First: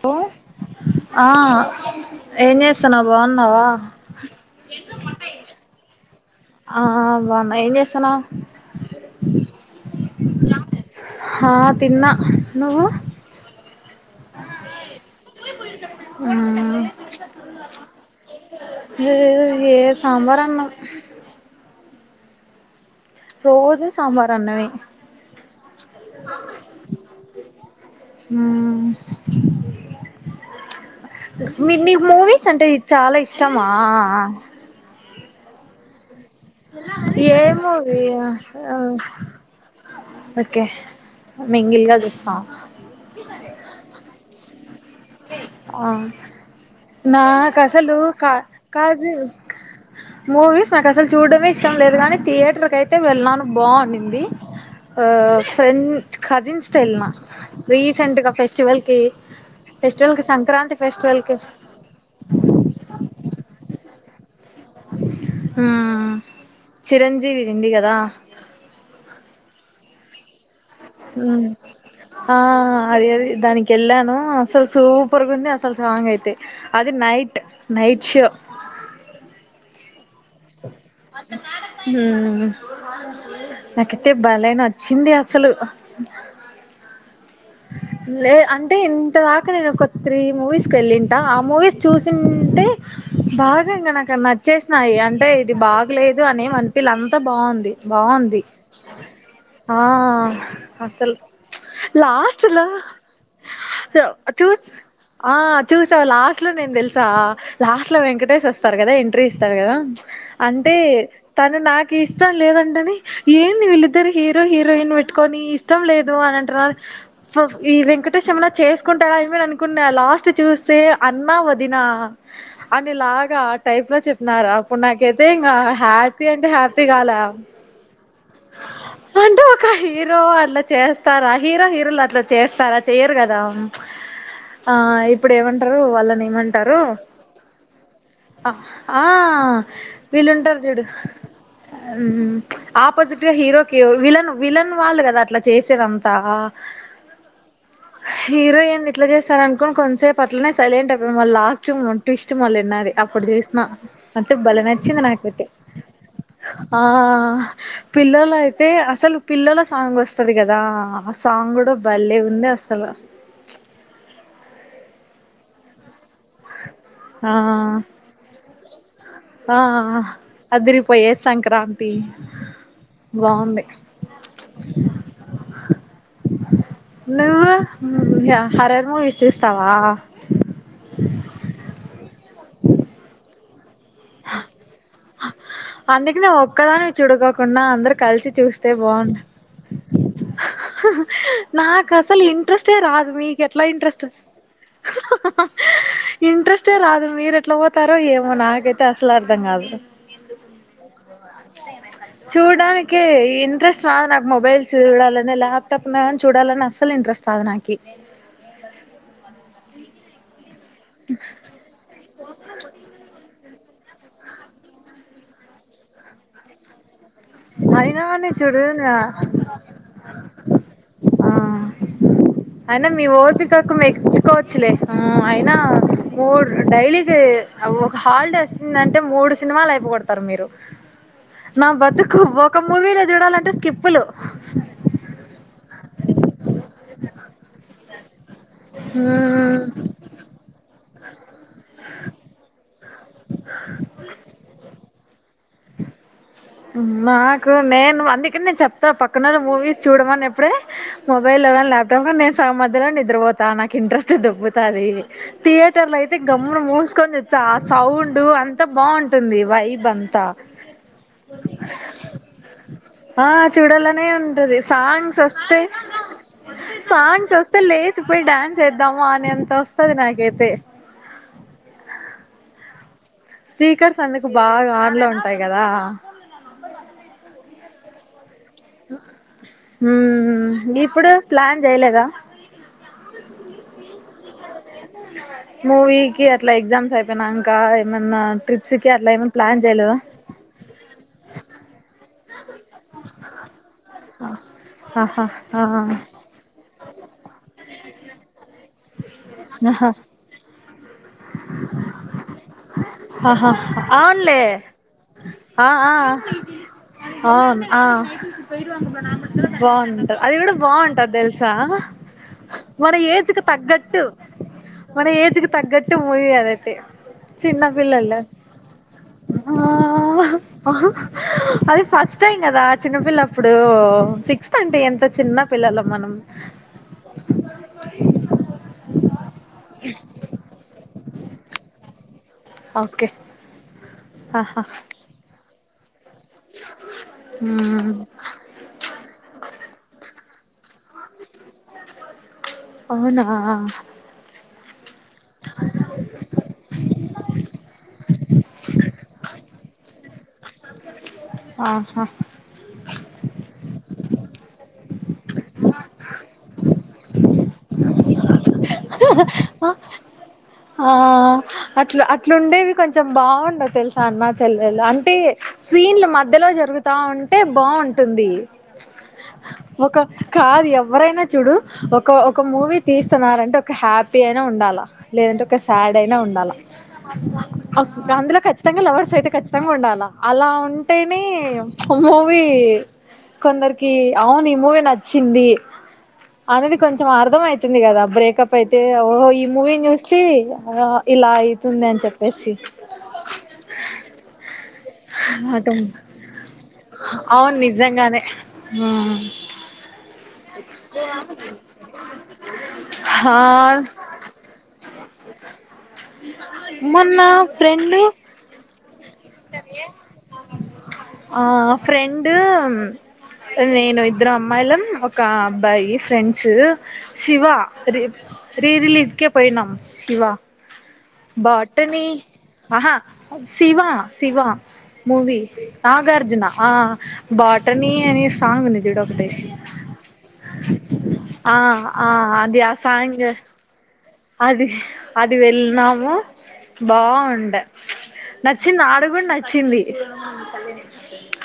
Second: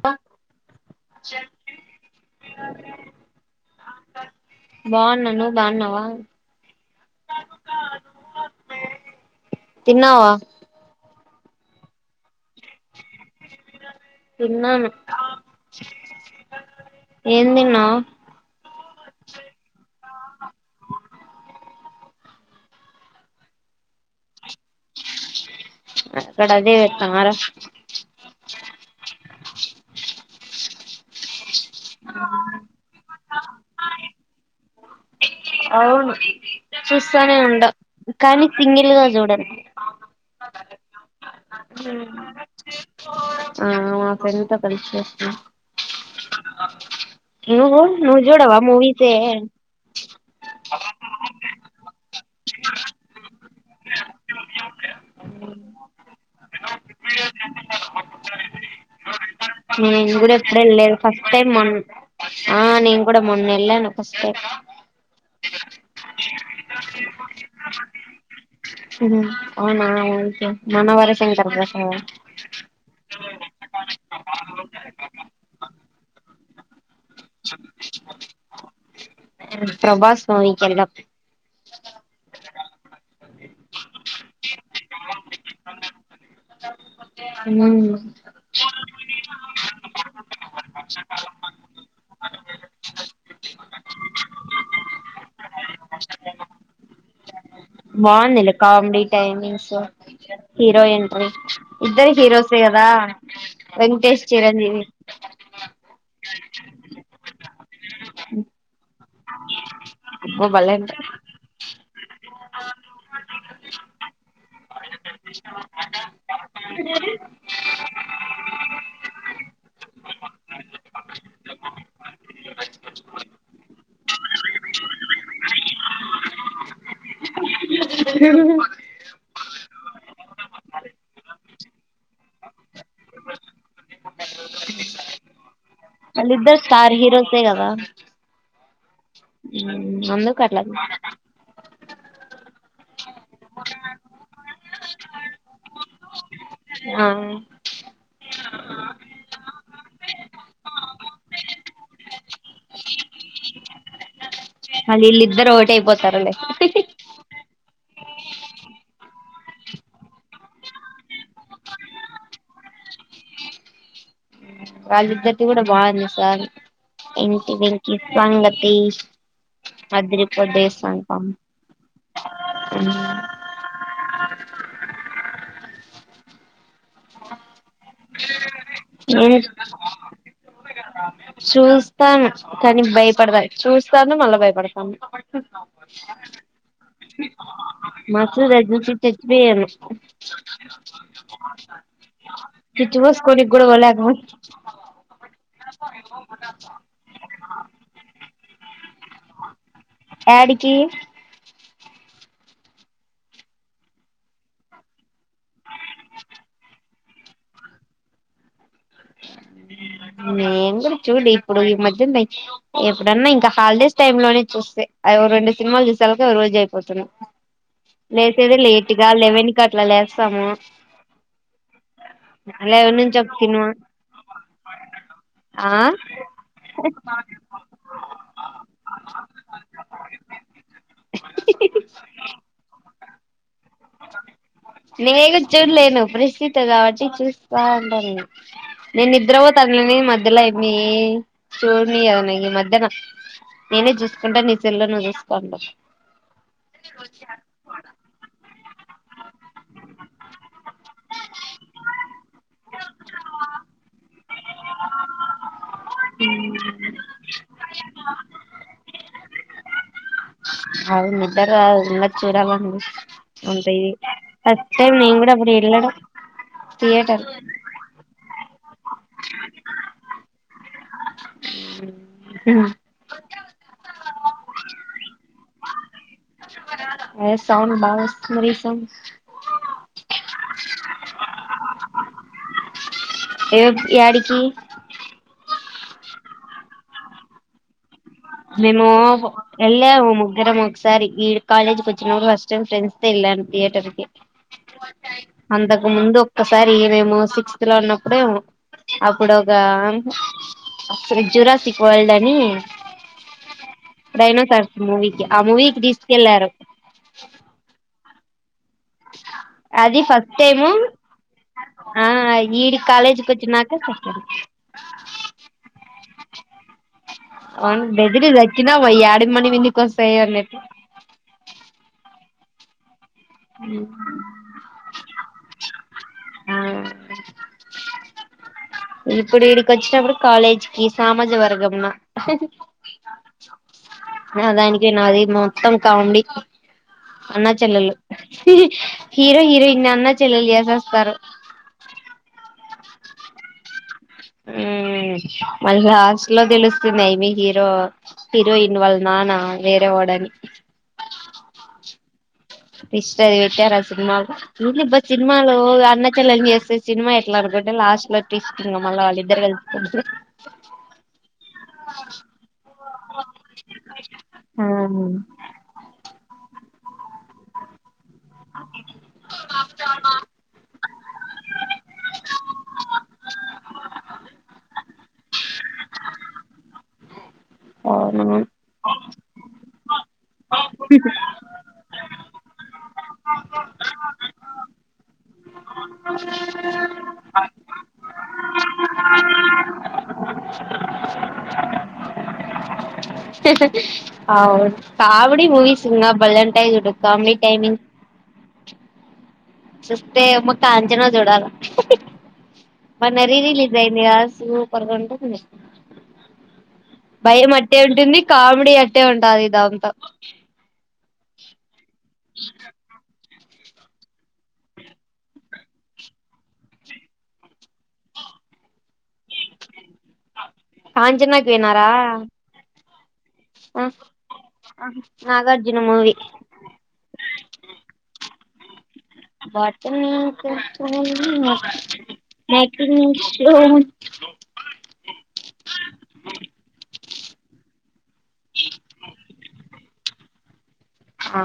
Hello ఆ ఏం చెత్తనావ్ బాగున్నావా బాగున్నా నువ్వు బాగున్నావా ఆ బాగున్నా ఏం చెత్తనావ్ అ ఆ తిన్నా నువ్వు తిన్నాను హుమ్ ఏం తిన్నావ్ ఏ సాంబార్ అన్నం రోజు సాంబార్ అన్నమే అక్కడ అదే పెట్టారా హుమ్ మి మీక్ మూవీస్ అంటే చాలా ఇష్ ఇష్టమా అవును చూస్తానే ఏ ఉండ మూవీ కానీ సింగిల్గా చూడను ఓకే మింగిల్గా చూస్తాం ఆ మా పెన్ త ఆ నా నువ్వు కసలు నువ్వు కా చూడవా కాల్ జి మూవీసే మూవీస్ నాకు అసలు చూడమే ఇష్టం లేదు కానీ థియేటర్కి అయితే వెళ్ళిన బావున్నిది ఫ్రెండ్ కజిన్స్తో ఎళ్ళిన రీసెంట్గా ఫెస్టివల్కి నేను ఫెస్టివల్కి కూడా ఎప్పుడు ఎల్ సంక్రాంతి లేదు ఫస్ట్ ఫెస్టివల్కి టైమ్ మొన్న ఆ నేను కూడా మొన్న ఎళ్ళాను వస్తే హుమ్ చిరంజీవి ఉంది కదా ఉహు, అవునా ఓకే మనవర శంకర హుమ్ ప్రసాద్ ఆ అది అది దానికెళ్ళాను అసలు సూపర్ గుంది అసలు సాంగ్ అయితే అది నైట్ నైట్ షో ప్రభాస్ మూవీకి వెళ్ళాం హుమ్ నాకైతే భలే నచ్చింది అసలు ఉమ్ లే అంటే ఇంత దాకా నేను ఒక త్రీ మూవీస్కి ఎళ్ళింటా ఆ మూవీస్ చూసింటే బాగా ఇంక ఆడ నచ్చేసినాయి. అంటే ఇది బాగలేదు అనే అనిపిల అంత బాగుంది. బాగుంది బాగుందిలే కామెడీ టైమింగ్స్ ఆ హీరో అసలు ఎంట్రీ ఇద్దరు లాస్ట్ హీరోస్ తే లో కదా వెంకటేష్ చిరంజీవి చూసావా లాస్ట్ లో నేను తెలుసా లాస్ట్ లో వెంకటేష్ వస్తారు కదా. ఎంట్రీ ఇస్తారు కదా ప్చ్ అబ్బో భలే అంటే ఉంటది తను నా నాకు ఇష్టం లేదంటేని ఏంటి వీళ్ళిద్దరు హీరో హీరోయిన్ పెట్టుకొని ఇష్టం లేదు అని అంటారు. ఈ వెంకటేశమలా చేసుకుంటాడా ఏమని అనుకున్నా లాస్ట్ చూస్తే అన్నా వదిన అనిలాగా టైప్ లో చెప్పినారా అప్పుడు నాకైతే ఇంకా హ్యాపీ అంటే హ్యాపీ కాలా [unintelligible] అంటే ఒక హీరో అట్లా చేస్తారా హీరో హీరోలు ఇట్లా చేస్తారా చేయరు కదా ఆ ఇప్పుడు ఏమ అళిద్దరు స్టార్ హీరోసే గద ఆ వీళ్ళుంటారు చూడు ఆపోజిట్ గా హీరోకి విలన్ విలన్ వాళ్ళు కదా అట్లా చేసేదంతా ఆ హీరో ఏన్ని ఇట్లా చేస్తారు అనుకోని కొంచం సేపు అట్లనే సైలెంట్ అయి మళ్ళీ లాస్ట్ ట్విస్ట్ మళ్ళీ విన్నన్నారు అప్పుడు చేసినమా అటి బలమెచ్చింద మళ్ళీ నాకుపోతే వీళ్ళిద్దరు ఒకటైపోతారులే ఆ పిల్లల అయితే అసలు పిల్లల సాంగ్ వస్తుది కదా ఆ సాంగ్ కూడా బాల్లే ఉంది అసలా కళ్లి ఇద్దరు త కూడా బాన్నా సార్ ఆ ఏంటింటి వెంకి సంగతి ఆ అదిరిపోద్దే సాంగ్ అదిరిపోయే పాపం సంక్రాంతి బాగుంది నువ్ హారర్ మూవీస్ నేను చూస్తావా చూస్తాను కానీ భయపడదా చూస్తాను మళ్ళా భయపడతాను అందుకే నువ్వు ఒక్కదానివి చూడకోకుండా అందరు కలిసి మస్ చూస్తే రజనీ బాగుండు చెట్వియను టె రాదు మీకు ఎట్లా ఇంట్రెస్ట్ ఇంట్రెస్టే రాదు మీరు ఎట్లా పోతారో ఏమో నాక అసల్ అర్థం కాదు యాడికి చూడడానికి ఇంట్రెస్ట్ రాదు నాకు మొబైల్స్ చూడాలని ల్యాప్టాప్ కాని చూడాలని అస్సలు ఇంట్రెస్ట్ రాదు నాకు ఆ నేను కూడా చూడి ఇప్పుడు ఈ మధ్య ఎప్పుడన్నా ఇంకా హాలిడేస్ టైమ్ లోనే చూస్తే రెండు సినిమాలు చూసాక ఒక రోజు అయిపోతుంది అయినా కానీ లేసేది చూడు లేట్గా లెవెన్ కి అట్లా లేస్తాము ఆ లెవెన్ నుంచి తిన్ను తీకోవచ్చులే అయినా మూడు డైలీకి ఒక హాలిడే వచ్చిందంటే మూడు సినిమాలు అయిపో కొడతారు మీరు నా బతుకు ఒక మూవీలో చూడాలంటే కిప్పులు నేనే కూడా చూడలేను పరిస్థితి కాబట్టి చూస్తా ఉంటారు నేను నిద్ద్ర పో తనులిని మధ్యలో ఇమి చూడని అవన ఈ మధ్యన నేనే చూసుకుంటా నీ చెల్లోను చూసుకోం పక్కన మూవీస్ చూడ అని ఎప్పుడే మొబైల్ లో కానీ లాప్టాప్ లో కానీ త నాక్ ఇంట్రెస్ట్ దొబ్బుతాది థియేటర్లో అయితే ఉమ్ గమ్మున మూస్కొని చూస్తా ఆ సౌండ్ అంతా బాగుంటుంది వైబ్ అంతా అది నిద్ర రాదు ఉన్నది చూడాలని ఉంటది చూడలనే ఉంటది ఫస్ట్ టైం నేను సాంగ్స్ కూడా అప్పుడు అస్తే వెళ్ళడం థియేటర్ సాంగ్స్ అస్తే లేస్ పోయి డాన్స్ చేద్దామా అనే అంత వస్తది నాకైతే స్పీకర్స్ అందుకు బాగా ఆన్లో ఉంటాయి కదా మా హ్మ్ ఇప్పుడు ప్లాన్ చేయలేదా ఏ యాడికి మూవీకిి అట్లా ఎగ్జామ్స్ అయిపోయినంకా మేము ఎళ్ళాము ముగ్గరం ఒకసారి ఈడు కాలేజ్కి వచ్చినప్పుడు ఫస్ట్ టైం ఫ్రెండ్స్తో ఎళ్ళాను థియేటర్కి ఆహా ఆ అంతకు ముందు ఒక్కసారి మేము సిక్స్ లో ఉన్నప్పుడేమో అప్పుడు ఒక ఆహా [unintelligible] ఆహా అవున్లే డైనోసార్స్ మూవీకి ఆ మూవీకి ఆ తీసుకెళ్లారు అవున్ ఆ బాగుంటది అది ఫస్ట్ గుడా టైము బాగుంటద్ తెల్సా ఆ ఈడి మన కాలేజీకి ఏజ్కి వచ్చినాక తగ్గట్టు సెకండ్ మన ఏజ్కి తగ్గట్టు మూవీ అదైతే చిన్న అవును పిల్లలు బెదిరి దక్కినా వయ్యాడి మనీ విందుకి వస్తాయి ఆ అన్నట్టు అది ఫస్ట్ టైం కదా చిన్నపిల్ ప్పుడు సిక్స్త్ అంటే ఎంత చిన్న పిల్లలం మనం ఆ ఇ ఇప్పుడ్ ఈడికోచ్చినప్పుడు కాలేజ్కి సామజ వర్గంనా ఓకే [inaudible] అదా ఆహా ఎనికి అది తంకా ఉండి అన్న చెల్లలు హీరో హీరోయిన్ని అన్న చెల్లెలు చేసేస్తారు అవునా హ్ మల్ లాస్ట్లో తెలుస్తుంనయి మీ హీరో హీరోయిన్ వాల్ నాన్న వేరే ఒడని ఆహా ఇష్టది ట్టారా సినిమాలు ఇ సినిమాలు అన్న చెల్లని చేస్త సినిమా ఎట్లా అడకుంటే లాస్ట్ లో తంగ మల్ళ వాళ్ళిద్దరిళ్ కు ఆ అట్లా అట్లుండేవి కొంచెం బాగుండ తెలుసా అమా ఆ చెల్లెలో అంటే సీన్ల మధ్య మధ్యలో జరుగుతా ఉంటే బాగుంటుంది ఒక కాదు ఎవరైనా చుడు ఒక ఒక మూవీ తీస్తున్నారంటే ఒక హ్యాపీ అయినా ఉండాల లేదంటే ఒక శాడ్ అయినా ఉండాలి అవును అందులో ఖచ్చితంగా లెవర్స్ అయితే కచ్చతంగా ఉండాలా అలా ఉంటేనే మూవీ కొందరికి అవును ఈ మూవీ నచ్చింది అనేది కొంచెం అర్థం అయితుంది కదా బ్రేకప్ అయితే ఓహో ఈ మూవీ న్యూస్ చ్చి ఇలా అయితుంది అని చెప్పేసి అవు కాబడీ అటు మూవిస్న్నా బల్లన్ టైస్డు కామె టైమింగ్ హ స మ కంచనా జడాల మన ఆ రిరిిలీజ్ అయింది రాంట మొన్న భయం అట్టే ఫ్రెండ్ ఉంటుంది కామెడీ అట్టే ఉంటుంది దాంతో ఆ ఫ్రెం నేను ఇద్దరు అమ్మాయిల ఒక అబ్బాయి ఫ్రెండ్స్ శివ ర రీ రిలీజ్కే పోయినా కివా కాంచనాకి పోయినారా బాటని ఆహా ఆ శివా శివా మూవీ నాగార్జున మూవీ నాగార్జున ఆ బాటనీ అని సాంగనే జడ ఆ ఆ అది ఆ సాంగ్ బత అది అది వెళ్ళినాము బాగుండ నచ్చింది ఆడు కూడా నచ్చింది అది ఆ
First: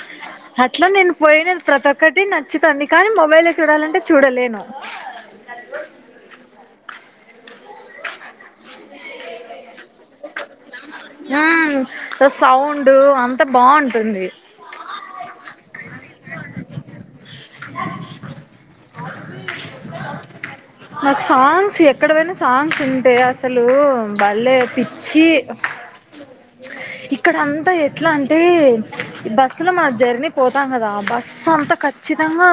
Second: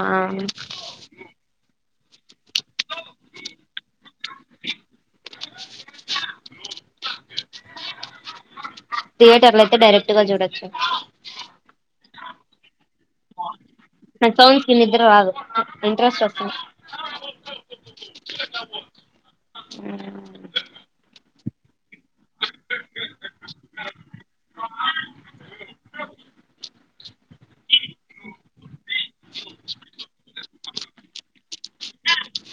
అట్లా నేను పోయినది ప్రతి ఒక్కటి నచ్చుతుంది కానీ మొబైల్లో చూడాలంటే చూడలేను థియేటర్ల అయితే డైరెక్ట్ గా చూడొచ్చు సౌ ఉండు అంత బాగుంటుంది నాకు సౌండ్స్ కి నిద్ర రాదు ఇంట్రెస్ట్ వస్తుంది నాకు సాంగ్స్ ఎక్కడ పోైనా సాంగ్స్ ఉంటే అసలు వాళ్ళే పిచ్చి ఇక్కడ అంతా ఎట్లా అంటే బస్సులో మన జర్నీ పోతాం కదా బస్సు అంతా ఖచ్చితంగా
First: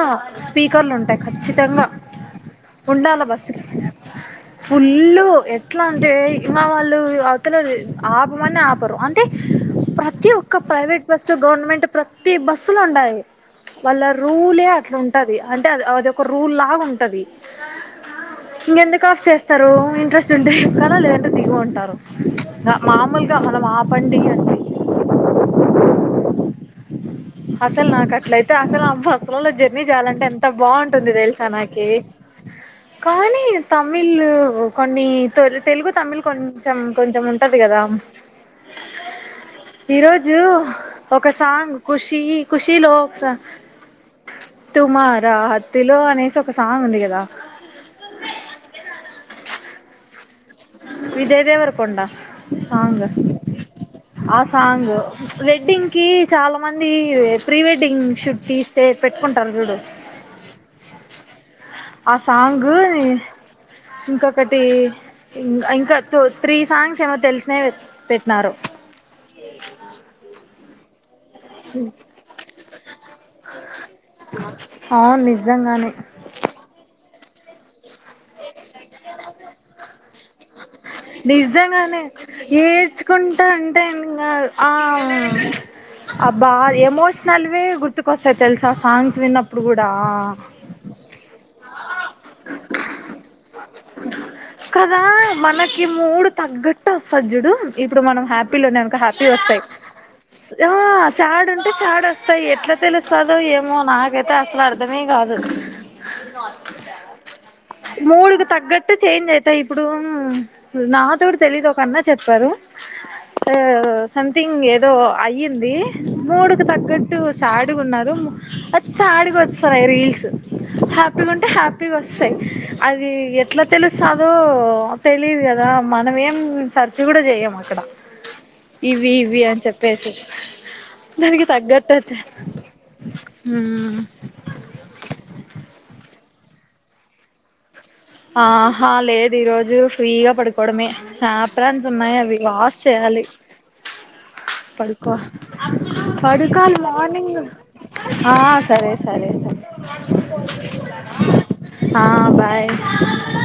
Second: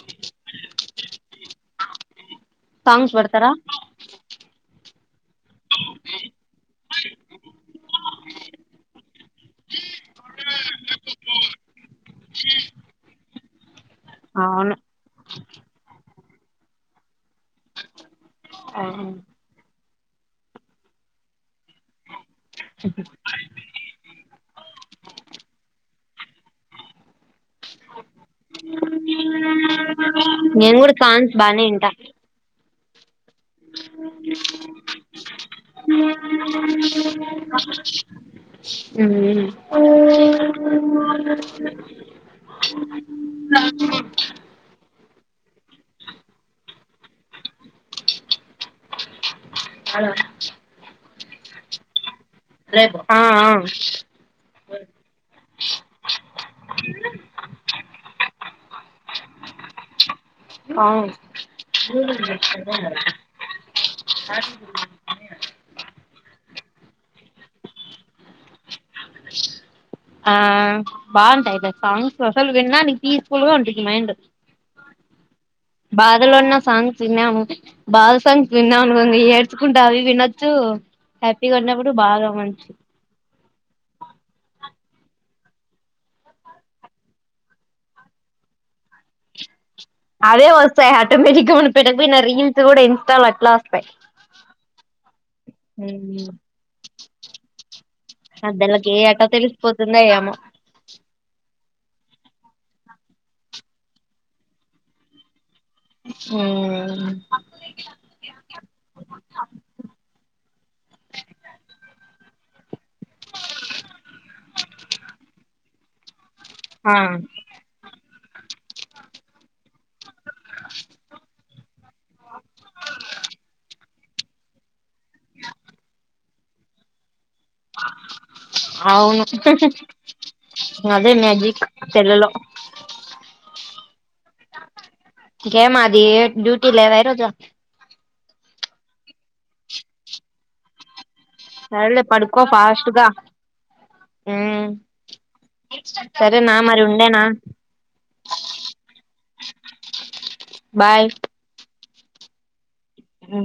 స్పీకర్లు ఉంటాయి ఖచ్చితంగా సాంగ్స్ ఉండాల పెడతారా బస్సుకి ఫుల్ ఎట్లా అంటే ఇంకా వాళ్ళు అవతలే ఆపమని ఆపరు అంటే ప్రతి ఒక్క ప్రైవేట్ బస్సు గవర్నమెంట్ ప్రతి బస్సులో ఉండయి వాళ్ళ రూలే అవును అట్లా ఉంటది అంటే అ అది ఒక రూల్ లాగా ఉంటది ఇంకెందుకు ఆఫ్ చేస్తారు ఇంట్రెస్ట్ ఉంటే ఎక్కాల లేదు అంటే దిగు మామూలుగా మన మా అండి అండి అసలు నాకు అట్లయితే అసలు ఆ బస్సులలో జర్నీ చేయాలంటే ఎంత నేను కూడా బాగుంటుంది సాంగ్స్ తెలుసా బానే నాకి వింటా కానీ తమిళ కొన్ని తెలుగు తమిళ కొంచెం కొంచెం ఉంటది కదా ఉమ్ ఈరోజు ఒక సాంగ్ కుషీ కుషి లో ఒక సాంగ్ తుమార్ హత్తిలో అనేసి ఒక సాంగ్ ఉంది కదా హలో విజయ్ దేవర కొండా సాంగ్ ఆ ఆ ఆ సాంగ్ వెడ్డింగ్ కి చాలా మంది ప్రీ వెడ్డింగ్ షూట్ తీస్తే పెట్టుకుంటారు చూడు అవును. ఆ సాంగ్ ఇంకొకటి ఇంకా త త్రీ సాంగ్స్ ఏమో తెలిసిన పెట్టిన ఆ బాగుంటాయి సాంగ్స్ అసలు విన్నా నీ పీస్ఫుల్ గా ఉంటుంది మైండ్ అవును నిజంగానే బాధలు ఉన్న సాంగ్స్ విన్నాము బాధ సాంగ్స్ విన్నాం అనుకుంది ఏడ్చుకుంటా అవి వినొచ్చు హ్యాపీగా ఉన్నప్పుడు నిజంగానే బాగా మంచి ఏడ్చుకుంటా అంటే ఇంకా ఆ బాగా ఎమోషనల్వే గుర్తుకొస్తాయి తెలుసా ఆ సాంగ్స్ విన్నప్పు అదే వస్తాయి ఆటోమేటిక్గా రీల్స్ కూడా ఇన్స్టా లో అట్లా వస్తాయి కదా మనకి మూడు తగ్గట్టు వస్తది జుడు ఇప్పుడు మనం హ్యాపీలో అద్దలకి ఉన్నామనుకో ఏ అట హ్యాపీ వస్తాయి తెలిసిపోతుందో ఏమో ఆ సాడ్ ఉంటే సాడ్ వస్తాయి ఎట్లా తెలుస్తుందో ఏమో నాకైతే అసలు అర్ధమే కాదు ఉమ్ అట్ట చేంజ్ అయి తాయి ఇప్పుడు నాతోడు తెలిదు ఒక అన్నా చెప్పారు సంథింగ్ ఏదో అయ్యింది మూడుకి ఆ తగ్గట్టు సాడ్ గా ఉన్నారు అచ్చ అడిగు వచ్చ సార రీల్స్ హ్యాపీగా ఉంటే హ్యాపీ పీగ స అది ఎ తెలుస్సాదో తెలిదు కదా మనమ ఏం సర్చి కూడా చెయ్యము అక్కడ ఇవి అవును ఇవి అని చెప్పేసి అదే దానికి మ్యాజిక్ తగ్గట్టు అతే సెల్లులో గ మాది డ్యూటీ లేవా ఈరోజు ఆహా లేదు ఈరోజు ఫ్రీగా పడుకోవడమే ఆప్రాన్స్ సరేలే ఉన్నాయి అవి పడుకో వాష్ ఫాస్ట్ గా చేయాలి పడుకోల సరేనా పడుకోలి మరి ఉండేనా మార్నింగ్ ఆ సరే సరే లే బాయ్ ఆ బాయ్ ఊ